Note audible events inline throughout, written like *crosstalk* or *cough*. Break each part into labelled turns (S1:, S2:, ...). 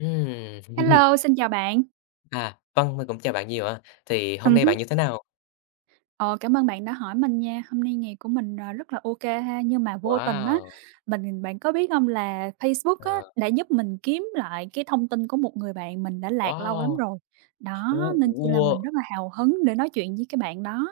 S1: Ừm, *laughs*
S2: Hello, xin chào bạn.
S1: À, vâng, mình cũng chào bạn nhiều ạ. Thì hôm nay
S2: Hứm.
S1: bạn như thế nào?
S2: Ờ, Cảm ơn bạn đã hỏi mình nha. Hôm nay ngày của mình, rất là ok ha, nhưng mà vô tình á,
S1: Wow,
S2: bạn có biết không là Facebook á,
S1: ờ,
S2: đã giúp mình kiếm lại cái thông tin của một người bạn mình đã lạc lâu lắm
S1: wow,
S2: rồi. Đó,
S1: wow,
S2: nên chỉ là
S1: wow,
S2: mình rất là hào hứng để nói chuyện với cái bạn đó.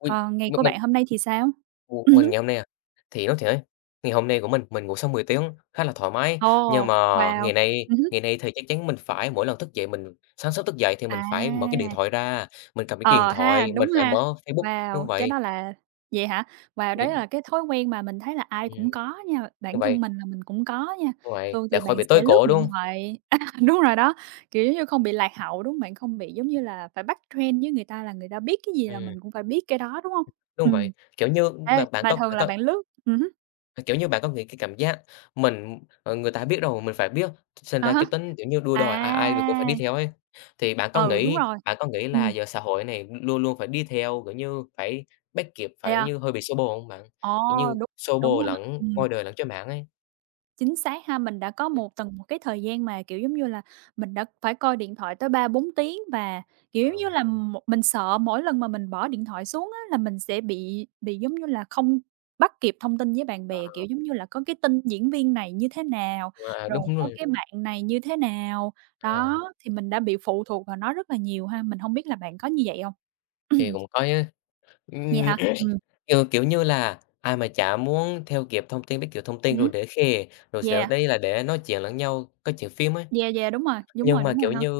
S1: ui,
S2: Còn ngày của
S1: mình
S2: bạn hôm nay thì sao?
S1: ủa, mình
S2: Hứm.
S1: ngày hôm nay à? Thì nói thiệt ngày hôm nay của mình ngủ sau 10 tiếng, khá là thoải mái.
S2: Ồ,
S1: Nhưng mà
S2: wow!
S1: ngày nay
S2: Hứm.
S1: ngày nay thì chắc chắn mình phải mỗi lần thức dậy mình sáng sớm thức dậy thì mình
S2: À.
S1: phải mở cái điện thoại ra, mình cầm cái điện
S2: Ờ ha,
S1: thoại, mình
S2: đúng
S1: phải
S2: ha.
S1: mở Facebook, đúng
S2: Wow, cái
S1: vậy.
S2: đó là vậy hả? Wow, đấy
S1: ừm,
S2: là cái thói quen mà mình thấy là ai
S1: ừm,
S2: cũng có nha,
S1: Đúng
S2: bản thân
S1: vậy,
S2: mình là mình cũng có nha.
S1: đúng vậy,
S2: Thường
S1: để
S2: thì
S1: khỏi
S2: bạn
S1: bị tối
S2: sẽ lướt
S1: cổ, đúng
S2: điện
S1: không?
S2: thoại *laughs* à, đúng rồi đó, kiểu, giống như không bị lạc hậu, đúng hông? Bạn không bị giống như là phải bắt trend với người ta là người ta biết cái gì là
S1: Ừm,
S2: mình cũng phải biết cái đó, đúng không?
S1: đúng
S2: Ừm,
S1: vậy, kiểu như,
S2: ê,
S1: bạn
S2: mà thường
S1: bạn
S2: là
S1: có
S2: bạn lướt hứm,
S1: à, kiểu như, bạn có nghĩ cái cảm giác mình người ta biết rồi, mình phải biết, sinh
S2: à
S1: ra
S2: há,
S1: cái tính, kiểu như, đua đòi, ai ai
S2: à,
S1: cũng phải đi theo ấy. Thì
S2: ừ, đúng rồi,
S1: bạn có nghĩ là
S2: ừm,
S1: giờ xã hội này luôn luôn phải đi theo, kiểu như, phải bắt kịp,
S2: vậy
S1: phải
S2: à?
S1: như hơi bị xô bồ không bạn?
S2: Ồ,
S1: Kiểu như,
S2: đúng,
S1: xô
S2: đúng
S1: bồ
S2: á,
S1: lẫn
S2: ừm.
S1: ngoài đời lẫn trên mạng ấy.
S2: Chính xác ha, mình đã có
S1: Ừm,
S2: từng một cái thời gian mà, kiểu, giống như là, mình đã phải coi điện thoại tới 3 4 tiếng và, kiểu,
S1: ờ,
S2: giống như là, mình sợ mỗi lần mà mình bỏ điện thoại xuống á là mình sẽ bị, giống như là, không bắt kịp thông tin với bạn bè, kiểu, giống như là, có cái tin diễn viên này như thế nào, rồi
S1: Đúng
S2: có
S1: rồi,
S2: cái bạn này như thế nào.
S1: ờ,
S2: Đó, thì mình đã bị phụ thuộc vào nó rất là nhiều ha, mình hông biết là bạn có như vậy hông?
S1: thì cũng có chứ.
S2: Vậy *clears throat*
S1: Ừm,
S2: hả?
S1: *clears throat* kiểu như là, ai mà chả muốn theo kịp thông tin, bắt kịp thông tin rồi
S2: Ừm,
S1: để khè, rồi sẽ
S2: yeah,
S1: đây là để nói chuyện lẫn nhau, có chuyện phim ấy.
S2: yeah, yeah, đúng rồi, đúng
S1: Nhưng
S2: rồi,
S1: mà,
S2: đúng rồi
S1: kiểu
S2: ha.
S1: như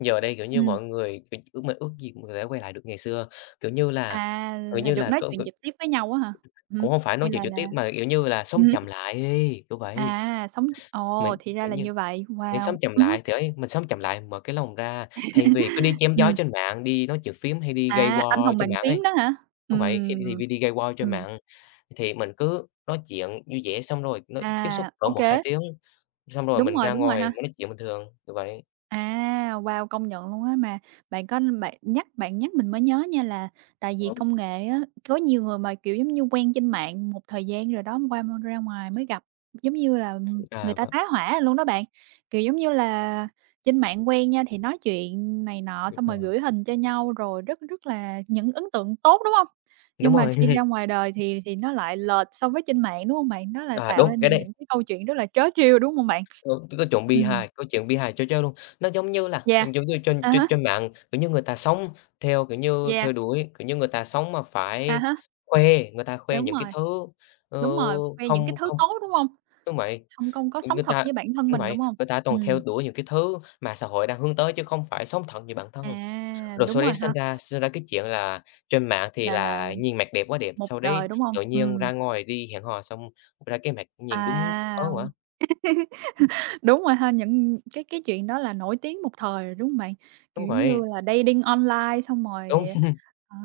S1: giờ đây, kiểu như,
S2: Ừm.
S1: mọi người, kiểu, ước gì mình có thể quay lại được ngày xưa, kiểu như là,
S2: À,
S1: kiểu
S2: là
S1: như
S2: được
S1: là,
S2: nói chuyện trực tiếp với nhau á hả? Ừm,
S1: cũng hông phải nói
S2: hay
S1: chuyện
S2: là
S1: trực
S2: là
S1: tiếp mà, kiểu như là, sống
S2: hứm,
S1: chậm lại đi, kiểu vậy.
S2: à, sống ồ,
S1: Mình,
S2: thì ra
S1: kiểu
S2: là
S1: như,
S2: như vậy,
S1: nghĩ sống
S2: wow,
S1: chậm
S2: hứm,
S1: lại thì ấy, mình sống chậm lại, mở cái lòng ra, thay vì cứ đi chém gió
S2: ừm,
S1: trên mạng, đi nói chuyện phiếm hay đi gây
S2: à, anh
S1: war
S2: hùng
S1: trên
S2: bàn
S1: mạng ấy,
S2: phím đó hả?
S1: đúng vậy, khi thay
S2: Ừm,
S1: vì đi gây war trên
S2: ừm,
S1: mạng thì mình cứ nói chuyện vui vẻ xong rồi nói tiếp xúc
S2: à,
S1: cỡ
S2: ô
S1: một
S2: kê,
S1: hai tiếng, xong rồi mình ra
S2: đúng rồi
S1: ngoài
S2: ha.
S1: mình nói chuyện bình thường, kiểu vậy.
S2: À, wow, công nhận luôn á, mà bạn nhắc mình mới nhớ nha là tại vì công nghệ á, có nhiều người mà, kiểu, giống như quen trên mạng một thời gian rồi đó, qua m ra ngoài mới gặp, giống như là,
S1: À,
S2: người ta
S1: vâng,
S2: tá hỏa luôn đó bạn. Kiểu, giống như là, trên mạng quen nha thì nói chuyện này nọ
S1: đúng
S2: xong rồi
S1: rồi.
S2: gửi hình cho nhau rồi rất rất là những ấn tượng tốt, đúng không?
S1: *laughs* Đúng
S2: Nhưng mà
S1: rồi.
S2: khi ra ngoài đời thì nó lại lệch so với trên mạng, đúng không bạn? Nó là
S1: À,
S2: tạo
S1: đúng,
S2: ra
S1: cái
S2: nên
S1: đấy
S2: những cái câu chuyện rất là trớ trêu, đúng không bạn?
S1: Đúng, có chuyện
S2: Ừm,
S1: bi-hài, câu chuyện bi-hài cho chơi luôn. Nó giống như là
S2: yeah.
S1: giống như trên
S2: À
S1: trên
S2: há,
S1: trên mạng, kiểu như, người ta sống theo, kiểu như,
S2: yeah.
S1: theo đuổi, kiểu như, người ta sống mà
S2: À
S1: phải
S2: há,
S1: khoe, người ta khoe
S2: đúng
S1: những cái
S2: rồi,
S1: thứ, ờ,
S2: đúng rồi, khoe những cái
S1: không
S2: thứ
S1: không
S2: tốt, đúng hông?
S1: đúng vậy,
S2: Hông công có sống
S1: người
S2: thật
S1: ta
S2: với bản thân
S1: đúng
S2: mình,
S1: vậy,
S2: đúng hông?
S1: người ta toàn theo
S2: Ừm,
S1: đuổi những cái thứ mà xã hội đang hướng tới chứ không phải sống thật như bản thân.
S2: à,
S1: Rồi
S2: đúng
S1: sau
S2: rồi
S1: đấy
S2: ha,
S1: sinh ra cái chuyện là trên mạng thì
S2: là
S1: là nhìn mặt đẹp quá đẹp,
S2: một
S1: sau đấy
S2: đời, đúng hông?
S1: tự nhiên ra ngoài đi hẹn hò xong ra cái mặt nhìn đúng ớn
S2: À,
S1: quá.
S2: đúng rồi ha, những cái chuyện đó là nổi tiếng một thời rồi, đúng hông bạn?
S1: Đúng
S2: Kiểu
S1: vậy,
S2: như là dating online xong rồi,
S1: đúng. *laughs*
S2: ờ.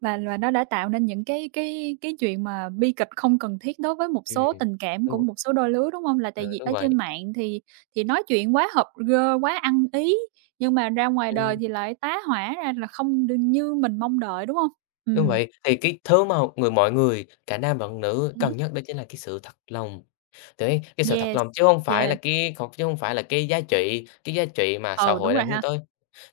S2: Và nó đã tạo nên những cái chuyện mà bi kịch không cần thiết đối với một số
S1: Ừm,
S2: tình cảm của
S1: đúng
S2: một số đôi lứa, đúng hông? Là
S1: Ừ,
S2: tại vì
S1: đúng
S2: ở
S1: vậy,
S2: trên mạng thì nói chuyện quá hợp gơ, quá ăn ý, nhưng mà ra ngoài đời
S1: ừm,
S2: thì lại tá hỏa ra là không được như mình mong đợi, đúng hông?
S1: đúng
S2: Ừm.
S1: vậy. Thì cái thứ mà mọi người, cả nam lẫn nữ
S2: Hứm.
S1: cần nhất đó chính là cái sự thật lòng, đấy, cái sự thật
S2: Yes,
S1: lòng chứ hông phải là
S2: yes,
S1: cái giá trị mà xã
S2: ừ,
S1: hội
S2: đúng rồi
S1: đang hướng
S2: ha.
S1: tới.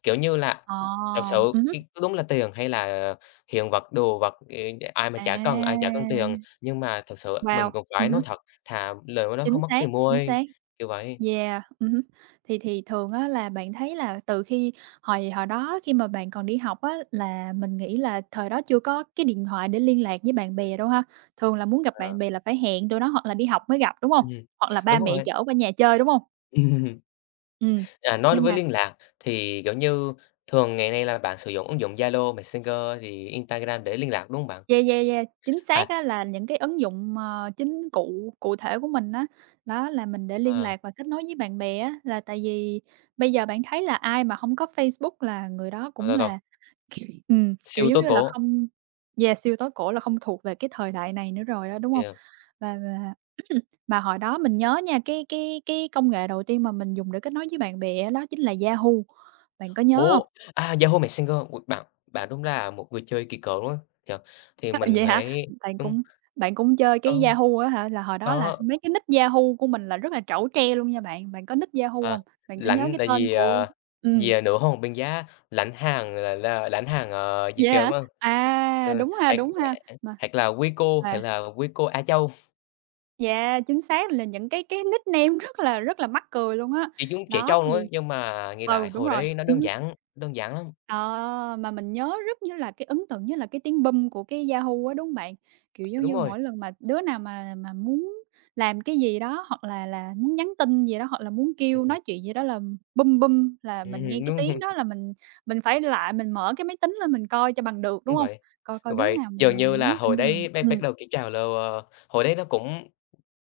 S1: Kiểu như là,
S2: Ờ,
S1: thật sự
S2: hứm.
S1: cái đúng là tiền hay là hiện vật, đồ vật, ờ, ai mà
S2: À,
S1: chả cần, ai chả cần tiền, nhưng mà thật sự
S2: wow,
S1: mình cũng phải nói
S2: hứm,
S1: thật, thà lời nói đó
S2: chính
S1: không mất
S2: xác,
S1: tiền môi
S2: chính
S1: ấy,
S2: xác.
S1: kiểu vậy.
S2: Yeah, ừm. Thì Thường á là bạn thấy là từ khi hồi hồi đó khi mà bạn còn đi học á, là mình nghĩ là thời đó chưa có cái điện thoại để liên lạc với bạn bè đâu ha? Thường là muốn gặp
S1: Ờ,
S2: bạn bè là phải hẹn tụi nó hoặc là đi học mới gặp, đúng không?
S1: ừm,
S2: Hoặc là
S1: đúng
S2: ba mẹ
S1: rồi.
S2: chở qua nhà chơi, đúng không?
S1: *laughs*
S2: Ừm,
S1: À, nói
S2: nhưng
S1: với
S2: mà
S1: liên lạc thì, kiểu như, thường ngày nay là bạn sử dụng ứng dụng Zalo, Messenger thì Instagram để liên lạc, đúng không bạn?
S2: yeah, yeah, yeah, chính xác
S1: À,
S2: á là những cái ứng dụng, ờ, chính cụ cụ thể của mình á, đó là mình để liên
S1: à,
S2: lạc và kết nối với bạn bè á, là tại vì bây giờ bạn thấy là ai mà không có Facebook là người đó
S1: rồi,
S2: cũng
S1: rồi, rồi,
S2: là ừm, kiểu,
S1: siêu
S2: giống
S1: tố
S2: như là,
S1: cổ,
S2: không yeah, siêu tối cổ là không thuộc về cái thời đại này nữa rồi á, đúng hông?
S1: yeah.
S2: Và *clears throat* mà hồi đó mình nhớ nha, cái công nghệ đầu tiên mà mình dùng để kết nối với bạn bè á, đó chính là Yahoo, bạn có nhớ hông?
S1: Ố, à, Yahoo Messenger, ôi, bạn bạn đúng là một người chơi kỳ cựu đúng không? Thiệt, thì
S2: *laughs*
S1: mình
S2: Vậy hả?
S1: phải
S2: Bạn
S1: đúng.
S2: cũng bạn cũng chơi cái
S1: Có,
S2: Yahoo á hả? Là hồi đó là
S1: có,
S2: mấy cái nick Yahoo của mình là rất là trẩu tre luôn nha bạn, bạn có nick Yahoo
S1: à,
S2: hông? Bạn có nhớ
S1: lãnh
S2: cái
S1: tại
S2: tên
S1: gì
S2: của
S1: vì,
S2: ừm,
S1: à, nửa hôn một bên giá, lãnh hàng, ờ, Việt
S2: vậy
S1: kiều,
S2: hả?
S1: đúng hông?
S2: À,
S1: Ừ, hoặc
S2: đúng ha, mà
S1: hoặc là "Quý cô" hoặc
S2: mà
S1: là "Quý cô A Châu."
S2: Yeah, chính xác là những cái nickname *laughs* rất là mắc cười luôn á.
S1: Chị cũng trẻ
S2: Đó,
S1: trâu nữa,
S2: thì
S1: nhưng mà nghĩ lại
S2: ừ, đúng
S1: hồi
S2: rồi,
S1: đấy nó
S2: ừm,
S1: đơn giản lắm.
S2: ờ, mà mình nhớ rất nhớ là cái ấn tượng nhất là cái tiếng "bum" của cái Yahoo á, đúng hông bạn? Kiểu, giống
S1: Đúng
S2: như
S1: rồi,
S2: mỗi lần mà đứa nào mà muốn làm cái gì đó, hoặc là muốn nhắn tin gì đó, hoặc là muốn kêu
S1: ừm,
S2: nói chuyện gì đó là "bum bum" là mình nghe
S1: ừm,
S2: cái
S1: đúng,
S2: tiếng đó
S1: *laughs*
S2: là mình phải lại mình mở cái máy tính lên mình coi cho bằng được, đúng
S1: đúng
S2: không?
S1: vậy.
S2: Coi coi
S1: Đúng
S2: đứa
S1: vậy,
S2: nào mà
S1: dường
S2: mà mà
S1: như là
S2: nhắn
S1: hồi
S2: tin cho
S1: đấy
S2: mình.
S1: bắt bắt đầu cái trào lưu, ờ, hồi đấy nó cũng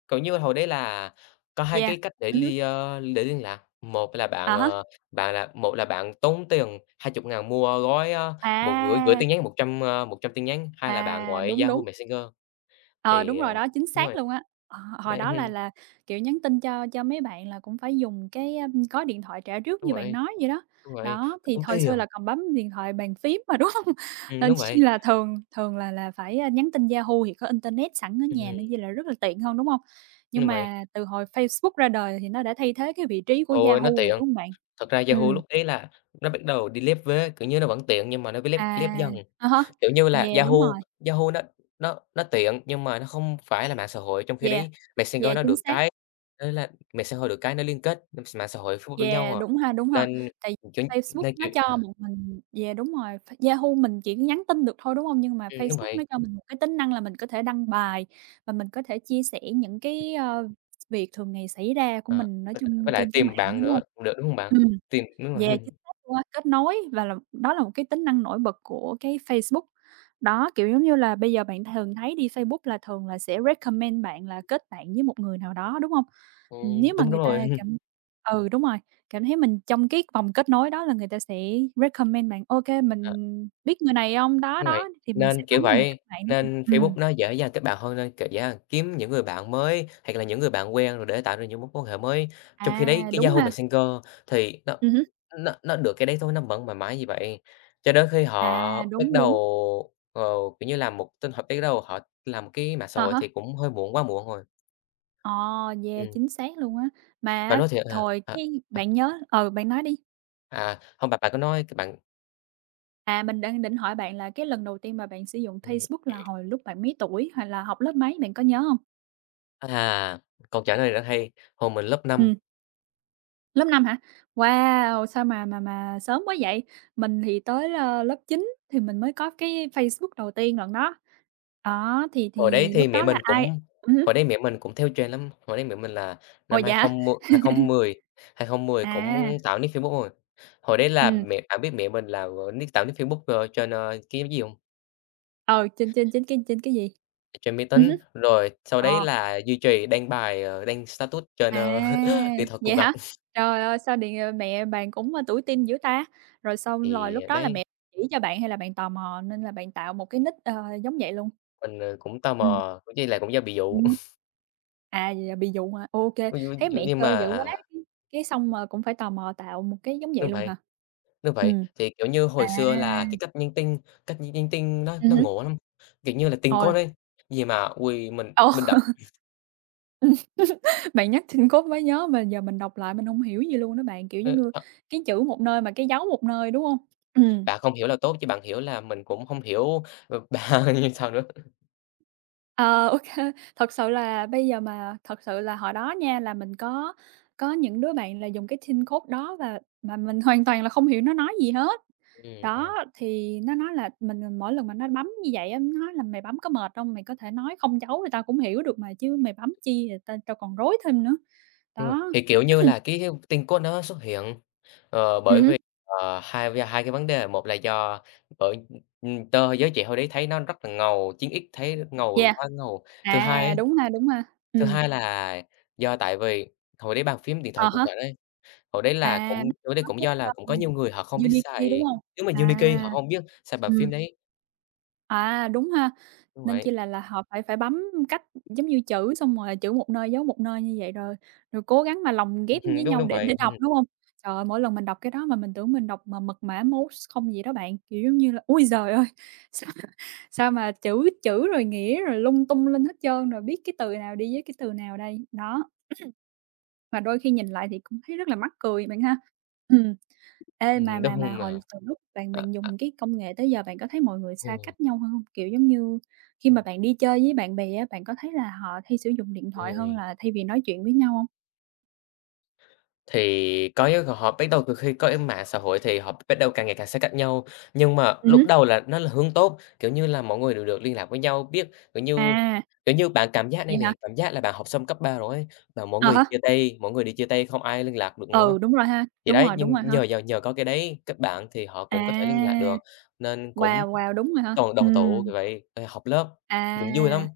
S1: cũng như, hồi đấy là có hai
S2: Yeah,
S1: cái cách để
S2: ừm,
S1: để liên lạc, một là bạn,
S2: à há,
S1: ờ, bạn là một là bạn tốn tiền 20.000 mua gói, ơ, một gửi gửi
S2: à.
S1: tin nhắn 100 tin nhắn, hai là bạn
S2: À,
S1: gọi
S2: đúng,
S1: Yahoo
S2: đúng.
S1: Messenger
S2: Ờ, đúng
S1: thì,
S2: rồi đó, chính
S1: đúng
S2: xác
S1: rồi,
S2: luôn á. Ờ, hồi
S1: đấy,
S2: đó
S1: *laughs*
S2: là, kiểu, nhắn tin cho mấy bạn là cũng phải dùng cái, a, có điện thoại trả trước
S1: đúng
S2: như bạn
S1: vậy,
S2: nói vậy đó.
S1: đúng vậy,
S2: Đó, thì
S1: tốn
S2: hồi xưa
S1: tiền,
S2: là còn bấm điện thoại bàn phím mà, *laughs* đúng hông? Nên
S1: đúng vậy,
S2: chi là thường thường là phải, a, nhắn tin Yahoo thì có internet sẵn ở
S1: ừm,
S2: nhà nên chi là rất là tiện hơn, đúng hông? Nhưng
S1: đúng vậy.
S2: mà từ hồi Facebook ra đời thì nó đã thay thế cái vị trí của
S1: Thôi, nó
S2: Yahoo rồi,
S1: tiện,
S2: đúng hông bạn?
S1: thật ra Yahoo
S2: Ừm,
S1: lúc ấy là nó bắt đầu đi lép vế, kiểu như, nó vẫn tiện nhưng mà nó bị lép lép
S2: à,
S1: dần.
S2: à há,
S1: Kiểu như là,
S2: yeah,
S1: Yahoo
S2: đúng rồi,
S1: Yahoo nó tiện nhưng mà nó không phải là mạng xã hội, trong khi
S2: yeah,
S1: đấy Messenger
S2: yeah,
S1: nó
S2: chính
S1: được
S2: xác.
S1: cái nó liên kết mạng xã hội, Facebook với nhau
S2: Yeah,
S1: à,
S2: đúng ha, đúng ha.
S1: nên,
S2: Tại
S1: kiểu,
S2: Facebook
S1: nên,
S2: nó
S1: kiểu
S2: cho
S1: à,
S2: một mình yeah, đúng rồi, Yahoo mình chỉ nhắn tin được thôi, đúng hông? Nhưng mà
S1: đúng
S2: Facebook nó
S1: vậy.
S2: cho mình một cái tính năng là mình có thể đăng bài và mình có thể chia sẻ những cái, ơ, việc thường ngày xảy ra của
S1: Ờ,
S2: mình, nói
S1: với
S2: chung
S1: lại
S2: trên cái
S1: tìm
S2: mạng
S1: bạn
S2: đó, đúng
S1: nữa
S2: hông?
S1: cũng được, đúng hông bạn?
S2: Ừm.
S1: Tìm đúng rồi,
S2: Yeah, chính
S1: *laughs*
S2: xác luôn á, kết nối và là đó là một cái tính năng nổi bật của cái Facebook. Đó, kiểu, giống như là, bây giờ bạn thường thấy đi Facebook là thường là sẽ recommend bạn là kết bạn với một người nào đó, đúng hông? Nếu mà
S1: đúng, đúng
S2: người ta
S1: rồi. *laughs*
S2: cảm ừ, đúng rồi, cảm thấy mình trong cái vòng kết nối đó là người ta sẽ recommend bạn: "Ô kê,
S1: À.
S2: mình biết người này hông?" Đó,
S1: Đúng rồi,
S2: đó, thì mình sẽ
S1: nên,
S2: bấm
S1: kiểu
S2: vô mình
S1: vậy,
S2: kết bạn, đúng hông?
S1: nên Facebook nó dễ dàng kết bạn hơn, nên, kiểu, dễ dàng kiếm những người bạn mới hoặc là những người bạn quen rồi để tạo ra những mối quan hệ mới. Trong khi
S2: À,
S1: đấy cái
S2: đúng
S1: Yahoo
S2: ha,
S1: Messenger thì nó
S2: hứm,
S1: nó được cái đấy thôi, nó vẫn mãi mãi như vậy, cho đến khi
S2: à,
S1: họ bắt
S2: đúng, đúng,
S1: đầu, ờ, kiểu như, làm một tin họ bắt đầu họ làm cái mạng xã
S2: à
S1: hội thì
S2: há.
S1: cũng hơi muộn, quá muộn rồi.
S2: Ờ, yeah,
S1: Ừm,
S2: chính xác luôn á. Mà
S1: mà
S2: á,
S1: nói thiệt
S2: hồi cái
S1: à,
S2: bạn nhớ ừ, bạn nói đi.
S1: hông, bạn bạn có nói cái bạn
S2: À, mình đang định hỏi bạn là cái lần đầu tiên mà bạn sử dụng
S1: ừm,
S2: Facebook là hồi lúc bạn mấy tuổi, hay là học lớp mấy, bạn có nhớ hông?
S1: à, câu trả lời rất hay. Hồi mình lớp 5.
S2: Ừm, lớp 5 hả? Wow, sao mà sớm quá vậy? Mình thì tới, ơ, lớp 9 thì mình mới có cái Facebook đầu tiên lận đó. Đó,
S1: Hồi đấy
S2: thì
S1: thì
S2: lúc
S1: mẹ
S2: đó là
S1: mình
S2: ai
S1: cũng
S2: hứm,
S1: theo trend lắm, hồi đấy mẹ mình là
S2: ồ,
S1: năm
S2: vậy hả?
S1: 2010 2010, 2010
S2: À,
S1: cũng tạo nick Facebook rồi. Hồi đấy là
S2: ừm,
S1: mẹ bạn biết mẹ mình là, ờ, tạo nick Facebook, ờ, trên, ờ, cái gì không.
S2: ừ, trên trên trên cái gì?
S1: Trên máy tính,
S2: Hứm,
S1: rồi sau đấy
S2: ờ.
S1: là duy trì đăng bài, ờ, đăng status trên, ờ,
S2: À,
S1: *laughs* điện thoại cục
S2: vậy
S1: gạch.
S2: hả? Trời ơi, sao điện, ờ, mẹ bạn cũng, ơ, tuổi teen dữ ta? Rồi xong rồi
S1: Thì
S2: lúc đó là
S1: đấy,
S2: mẹ chỉ cho bạn hay là bạn tò mò nên là bạn tạo một cái nick, ờ, giống vậy luôn?
S1: mình, ờ, cũng tò
S2: Ừm,
S1: mò, cũng với là cũng do bị dụ.
S2: ừm.
S1: *laughs*
S2: À, vậy là bị dụ hả? Ok,
S1: ví dụ
S2: thấy mẹ
S1: nhưng mà
S2: chơi dữ quá,
S1: à,
S2: cái cái xong mà cũng phải tò mò tạo một cái giống vậy
S1: đúng
S2: luôn
S1: vậy.
S2: hả?
S1: Đúng vậy,
S2: Ừm,
S1: thì, kiểu như,
S2: à,
S1: hồi xưa là cái cách nhắn tin cách nhắn nhắn tin nó
S2: hứm,
S1: ngộ lắm, kiểu như là, tình cô
S2: ôi,
S1: đơn, gì mà ôi,
S2: ô,
S1: mình đọc,
S2: ừm, *laughs* bạn nhắc Teen Code mới nhớ mà giờ mình đọc lại mình hông hiểu gì luôn đó bạn, kiểu, giống
S1: ơ,
S2: như,
S1: thật
S2: cái chữ một nơi mà cái dấu một nơi, đúng hông? Ừm.
S1: bạn không hiểu là tốt chứ bạn hiểu là mình cũng hông hiểu, ờ, bạn *laughs* như sao nữa.
S2: Ờ, ô Thật sự là bây giờ mà thật sự là hồi đó nha, là mình có những đứa bạn là dùng cái thin code đó và mà mình hoàn toàn là không hiểu nó nói gì hết.
S1: Ừm,
S2: Đó,
S1: ờ,
S2: thì nó nói là mình mỗi lần mà nó bấm như vậy á, nó nói là "Mày bấm có mệt hông? Mày có thể nói không dấu thì tao cũng hiểu được mà, chứ mày bấm chi rồi tao còn rối thêm nữa."
S1: đúng rồi,
S2: Đó.
S1: thì, kiểu như là,
S2: *clears throat*
S1: cái tình cô nó xuất hiện, ờ, bởi
S2: Hứm,
S1: vì, ờ, hai cái vấn đề, một là do bởi, tơ giới trẻ hồi đấy thấy nó rất là ngầu, 9X thấy ngầu
S2: yeah.
S1: quá ngầu. Thứ hai ấy,
S2: À, đúng ha, đúng ha.
S1: thứ
S2: Ừm,
S1: hai là do tại vì hồi đấy bàn phím điện thoại
S2: à
S1: cục
S2: há,
S1: gạch ấy. Hồi đấy là cũng
S2: à, nó
S1: tối đấy
S2: có
S1: cũng
S2: cái,
S1: do là cũng có nhiều người họ không biết
S2: Unikey, đúng
S1: xài.
S2: hông?
S1: Nếu mà Unity họ
S2: À.
S1: hông biết xài bản phim
S2: Ừm.
S1: đấy,
S2: À, đúng ha,
S1: đúng
S2: nên chỉ
S1: vậy,
S2: là họ phải phải bấm cách giống như chữ, xong rồi chữ một nơi, dấu một nơi như vậy rồi rồi cố gắng mà lồng ghép với nhau
S1: đúng
S2: để
S1: vậy,
S2: để đọc, đúng hông? Trời ơi, mỗi lần mình đọc cái đó mà mình tưởng mình đọc mà mật mã Morse không gì đó bạn, kiểu giống như là, ôi giời ơi, *laughs* sao sao mà chữ chữ rồi nghĩa rồi lung tung linh hết trơn, rồi biết cái từ nào đi với cái từ nào đây. Đó, mà đôi khi nhìn lại thì cũng thấy rất là mắc cười bạn ha. Ừm. Ê, mà mà mà
S1: đúng
S2: hồi
S1: mà,
S2: từ lúc bạn
S1: à,
S2: bạn
S1: à,
S2: dùng cái công nghệ tới giờ bạn có thấy mọi người xa
S1: ừm,
S2: cách nhau hơn hông? Kiểu, giống như khi
S1: ừm,
S2: mà bạn đi chơi với bạn bè á, bạn có thấy là họ hay sử dụng điện thoại hơn
S1: ừm.
S2: là thay vì nói chuyện với nhau hông?
S1: Thì có cái họ bắt đầu từ khi có cái mạng xã hội thì họ bắt đầu càng ngày càng xa cách nhau, nhưng mà lúc
S2: Hứm.
S1: đầu là nó là hướng tốt, kiểu như là, mọi người đều được liên lạc với nhau, biết,
S2: À,
S1: kiểu như, bạn cảm giác
S2: vậy
S1: đây
S2: hả?
S1: nè, cảm giác là bạn học xong cấp 3 rồi ấy, và mọi
S2: À
S1: người
S2: há,
S1: chia tay, mọi người đều chia tay không ai liên lạc được nữa.
S2: ừ, đúng rồi ha,
S1: Thì đấy,
S2: đúng
S1: nhưng
S2: rồi ha.
S1: nhờ nhờ nhờ có cái đấy các bạn thì họ cũng có thể liên lạc
S2: À,
S1: được, nên cũng
S2: wow, wow, đúng rồi ha.
S1: toàn đoàn tụ kiểu vậy, ờ, họp lớp,
S2: À.
S1: cũng vui lắm.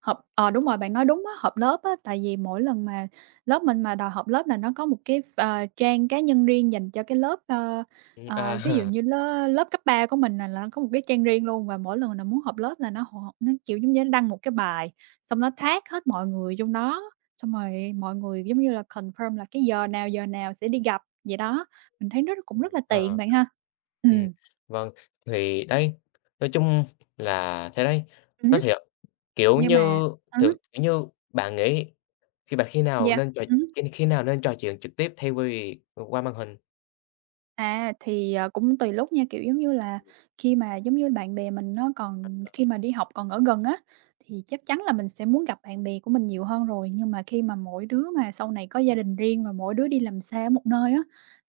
S2: Họp ờ, đúng rồi, bạn nói đúng á, họp lớp á, tại vì mỗi lần mà lớp mình mà đòi họp lớp là nó có một cái ờ, trang cá nhân riêng dành cho cái lớp, ơ,
S1: Ừm,
S2: ờ,
S1: à,
S2: ví dụ
S1: *laughs*
S2: như lớp lớp cấp 3 của mình là nó có một cái trang riêng luôn và mỗi lần là muốn họp lớp là nó họp nó, kiểu, giống như nó đăng một cái bài, xong nó tag hết mọi người trong đó, xong rồi mọi người, giống như là, confirm là cái giờ nào sẽ đi gặp vậy đó. Mình thấy nó cũng rất là tiện
S1: ờ.
S2: bạn ha. Ừ,
S1: Ừm, vâng, thì đấy, nói chung là thế đấy.
S2: ừm,
S1: Nói thiệt, kiểu
S2: nhưng mà
S1: như,
S2: ừ, há,
S1: kiểu như, bạn nghĩ khi bạn khi nào
S2: yeah,
S1: nên khi khi nào nên trò chuyện trực tiếp thay vì qua màn hình?
S2: à, thì, cũng tùy lúc nha, kiểu, giống như là, khi mà, giống như, bạn bè mình nó còn khi mà đi học còn ở gần á, thì chắc chắn là mình sẽ muốn gặp bạn bè của mình nhiều hơn rồi. Nhưng mà khi mà mỗi đứa mà sau này có gia đình riêng và mỗi đứa đi làm xa một nơi á,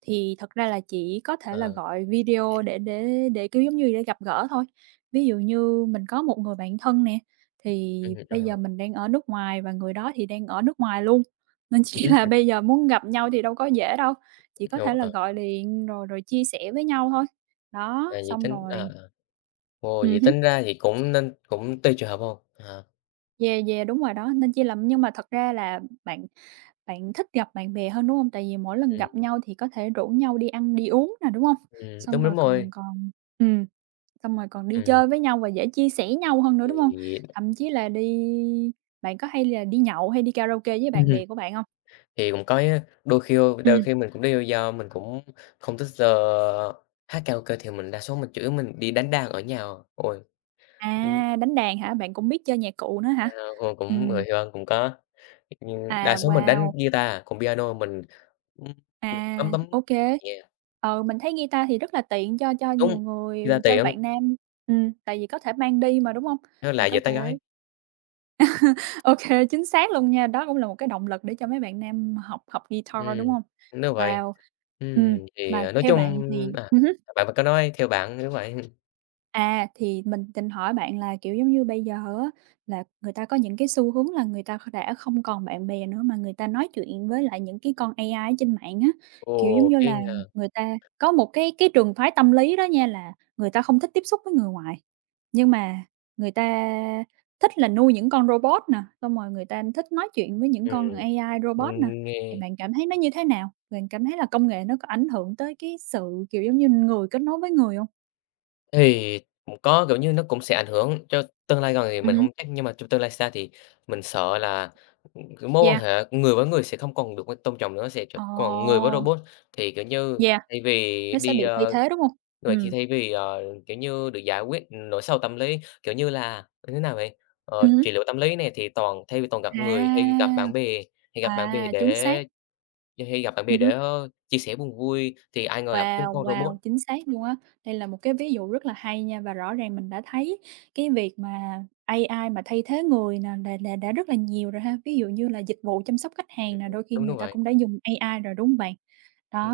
S2: thì thật ra là chỉ có thể là
S1: Ờ,
S2: gọi video để, kiểu, giống như, để gặp gỡ thôi. Ví dụ như mình có một người bạn thân nè, thì bây
S1: ờ,
S2: giờ mình đang ở nước ngoài và người đó thì đang ở nước ngoài luôn, nên chỉ *laughs* là
S1: hứm,
S2: bây giờ muốn gặp nhau thì đâu có dễ đâu. Chỉ có
S1: ờ,
S2: thể là
S1: ờ,
S2: gọi điện rồi rồi chia sẻ với nhau thôi.
S1: à,
S2: Đó,
S1: vậy
S2: xong
S1: tính à, à,
S2: rồi
S1: ồ, vậy
S2: hứm,
S1: tính ra thì cũng nên cũng tùy trường hợp, phải. À.
S2: yeah, yeah, đúng rồi đó, nên chia làm nhưng mà thật ra là bạn bạn thích gặp bạn bè hơn, đúng hông? Tại vì mỗi lần gặp
S1: Ừm.
S2: nhau thì có thể rủ nhau đi ăn, đi uống nè, đúng hông? Xong
S1: Đúng,
S2: rồi
S1: đúng rồi.
S2: còn còn ừm, xong rồi còn đi
S1: Ừm,
S2: chơi với nhau và dễ chia sẻ nhau hơn nữa, đúng hông?
S1: thì
S2: Thậm chí là đi bạn có hay là đi nhậu hay đi karaoke với
S1: *laughs*
S2: bạn
S1: hưm,
S2: bè của bạn hông?
S1: thì cũng có á, đôi khi
S2: Ừm,
S1: mình cũng đi do mình cũng không thích, ờ, hát karaoke thì mình đa số mình chủ yếu mình đi đánh đàn ở nhà. À. Ôi, ừm,
S2: à, đánh đàn hả? Bạn cũng biết chơi nhạc cụ nữa hả?
S1: ờ, ôi, cũng người
S2: Ừm,
S1: yêu cũng có, ừm, đa
S2: à,
S1: số mình đánh
S2: wow!
S1: guitar, còn piano mình, ưm, mình bấm
S2: À,
S1: bấm
S2: ô kê.
S1: nhẹ
S2: Ờ, mình thấy guitar thì rất là tiện cho
S1: đúng,
S2: nhiều người,
S1: guitar
S2: cho
S1: tiện,
S2: bạn nam. Tại vì có thể mang đi mà, đúng hông?
S1: nó
S2: Và
S1: lại
S2: có
S1: về tán gái.
S2: thể *laughs* ô kê, chính xác luôn nha, đó cũng là một cái động lực để cho mấy bạn nam học học guitar, đúng
S1: Ừm,
S2: hông?
S1: đúng vậy.
S2: Wow! Ừm,
S1: Thì,
S2: mà
S1: à, nói
S2: theo
S1: chung
S2: bạn thì
S1: à,
S2: hứm.
S1: bạn bạn có nói theo bạn, đúng vậy. *laughs*
S2: À, thì mình định hỏi bạn là, kiểu, giống như bây giờ á, là người ta có những cái xu hướng là người ta kh đã không còn bạn bè nữa mà người ta nói chuyện với lại những cái con AI ở trên mạng á. Kiểu, giống
S1: Ồ,
S2: như là,
S1: cái, à
S2: người ta có một cái trường phái tâm lý đó nha là người ta không thích tiếp xúc với người ngoài, nhưng mà người ta thích là nuôi những con robot nè, xong rồi người ta thích nói chuyện với những con
S1: ừm,
S2: AI robot nè. Thì
S1: nghe.
S2: bạn cảm thấy nó như thế nào? Bạn cảm thấy là công nghệ nó có ảnh hưởng tới cái sự, kiểu, giống như, người kết nối với người không?
S1: Thì cũng có, kiểu như, nó cũng sẽ ảnh hưởng cho tương lai gần thì mình
S2: Ừm,
S1: không chắc, nhưng mà trong tương lai xa thì mình sợ là, cái mối quan
S2: yeah.
S1: hệ người với người sẽ không còn được tôn trọng nữa, sẽ chỉ
S2: Ồ,
S1: còn người với robot. Thì, kiểu như,
S2: yeah,
S1: thay vì
S2: nó sẽ
S1: đi,
S2: bị thay
S1: ơ
S2: thế, đúng hông?
S1: vậy thì
S2: Ừm.
S1: thay vì, ờ, kiểu như, được giải quyết nỗi sầu tâm lý, kiểu như là, như thế nào vậy? Ờ,
S2: Hứm.
S1: trị liệu tâm lý này thì toàn thay vì toàn gặp
S2: À.
S1: người hay gặp bạn bè, hay gặp bạn bè
S2: À, chính
S1: để
S2: xác.
S1: hay gặp bạn bè để,
S2: Hứm.
S1: ơ, chia sẻ buồn vui thì ai ngờ gặp chung
S2: Wow,
S1: con robot.
S2: wow, chính xác luôn á. Đây là một cái ví dụ rất là hay nha và rõ ràng mình đã thấy cái việc mà AI mà thay thế người nè là đã rất là nhiều rồi ha. Ví dụ như là dịch vụ chăm sóc khách
S1: Ừm,
S2: hàng nè, đôi khi
S1: đúng, đúng
S2: người ta
S1: vậy,
S2: cũng đã dùng AI rồi, đúng hông bạn?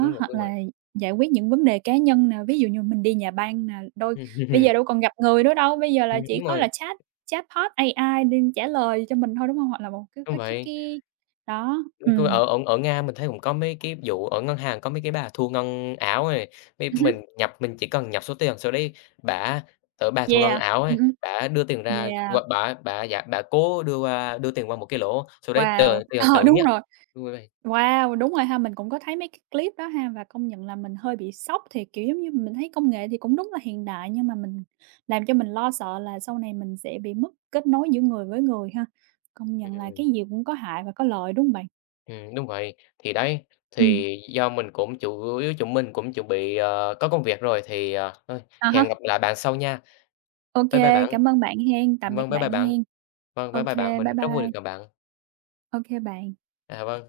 S1: đúng vậy,
S2: hoặc
S1: đúng
S2: là
S1: vậy.
S2: giải quyết những vấn đề cá nhân nè, ví dụ như mình đi nhà băng nè, đôi bây
S1: *laughs*
S2: giờ đâu còn gặp người nữa đâu, bây giờ là chỉ
S1: Đúng
S2: có
S1: rồi,
S2: là chatbot AI đi trả lời cho mình thôi, đúng không? Hoặc là một cái
S1: đúng
S2: cái cái
S1: vậy.
S2: cái đó,
S1: Chung cư Ở ở ở Nga mình thấy cũng có mấy cái vụ ở ngân hàng có mấy cái bà thu ngân ảo ấy, mình
S2: ừm,
S1: nhập mình chỉ cần nhập số tiền, sau đấy bả ở bà thu ngân
S2: yeah,
S1: ảo
S2: ừm,
S1: ấy,
S2: ừm,
S1: bả đưa tiền ra
S2: yeah.
S1: và bả bả giả bả cố đưa đưa tiền qua một cái lỗ, sau đấy tờ
S2: Wow!
S1: tiền
S2: *laughs* Ờ,
S1: tự
S2: đúng
S1: nhất
S2: rồi.
S1: đúng vậy.
S2: Wow! Đúng rồi ha, mình cũng có thấy mấy cái clip đó ha, và công nhận là mình hơi bị sốc thiệt, kiểu, giống như mình thấy công nghệ thì cũng đúng là hiện đại, nhưng mà mình làm cho mình lo sợ là sau này mình sẽ bị mất kết nối giữa người với người ha. Công nhận là
S1: Ừm,
S2: cái gì cũng có hại và có lợi, đúng hông bạn?
S1: đúng vậy. Thì đấy,
S2: Ừm.
S1: thì do mình cũng chủ yếu chúng mình cũng chuẩn bị, ờ, có công việc rồi thì, ờ, thôi
S2: À
S1: hẹn
S2: há,
S1: gặp lại bạn sau nha.
S2: ô
S1: Bye bye
S2: kê,
S1: bạn.
S2: cảm ơn bạn hen, tạm biệt
S1: Vâng, bye bye
S2: bạn
S1: bạn.
S2: hen.
S1: Vâng,
S2: Ô
S1: bye bye bạn,
S2: kê, bye
S1: mình rất vui
S2: bye.
S1: được gặp bạn.
S2: Ô kê bạn.
S1: À, vâng.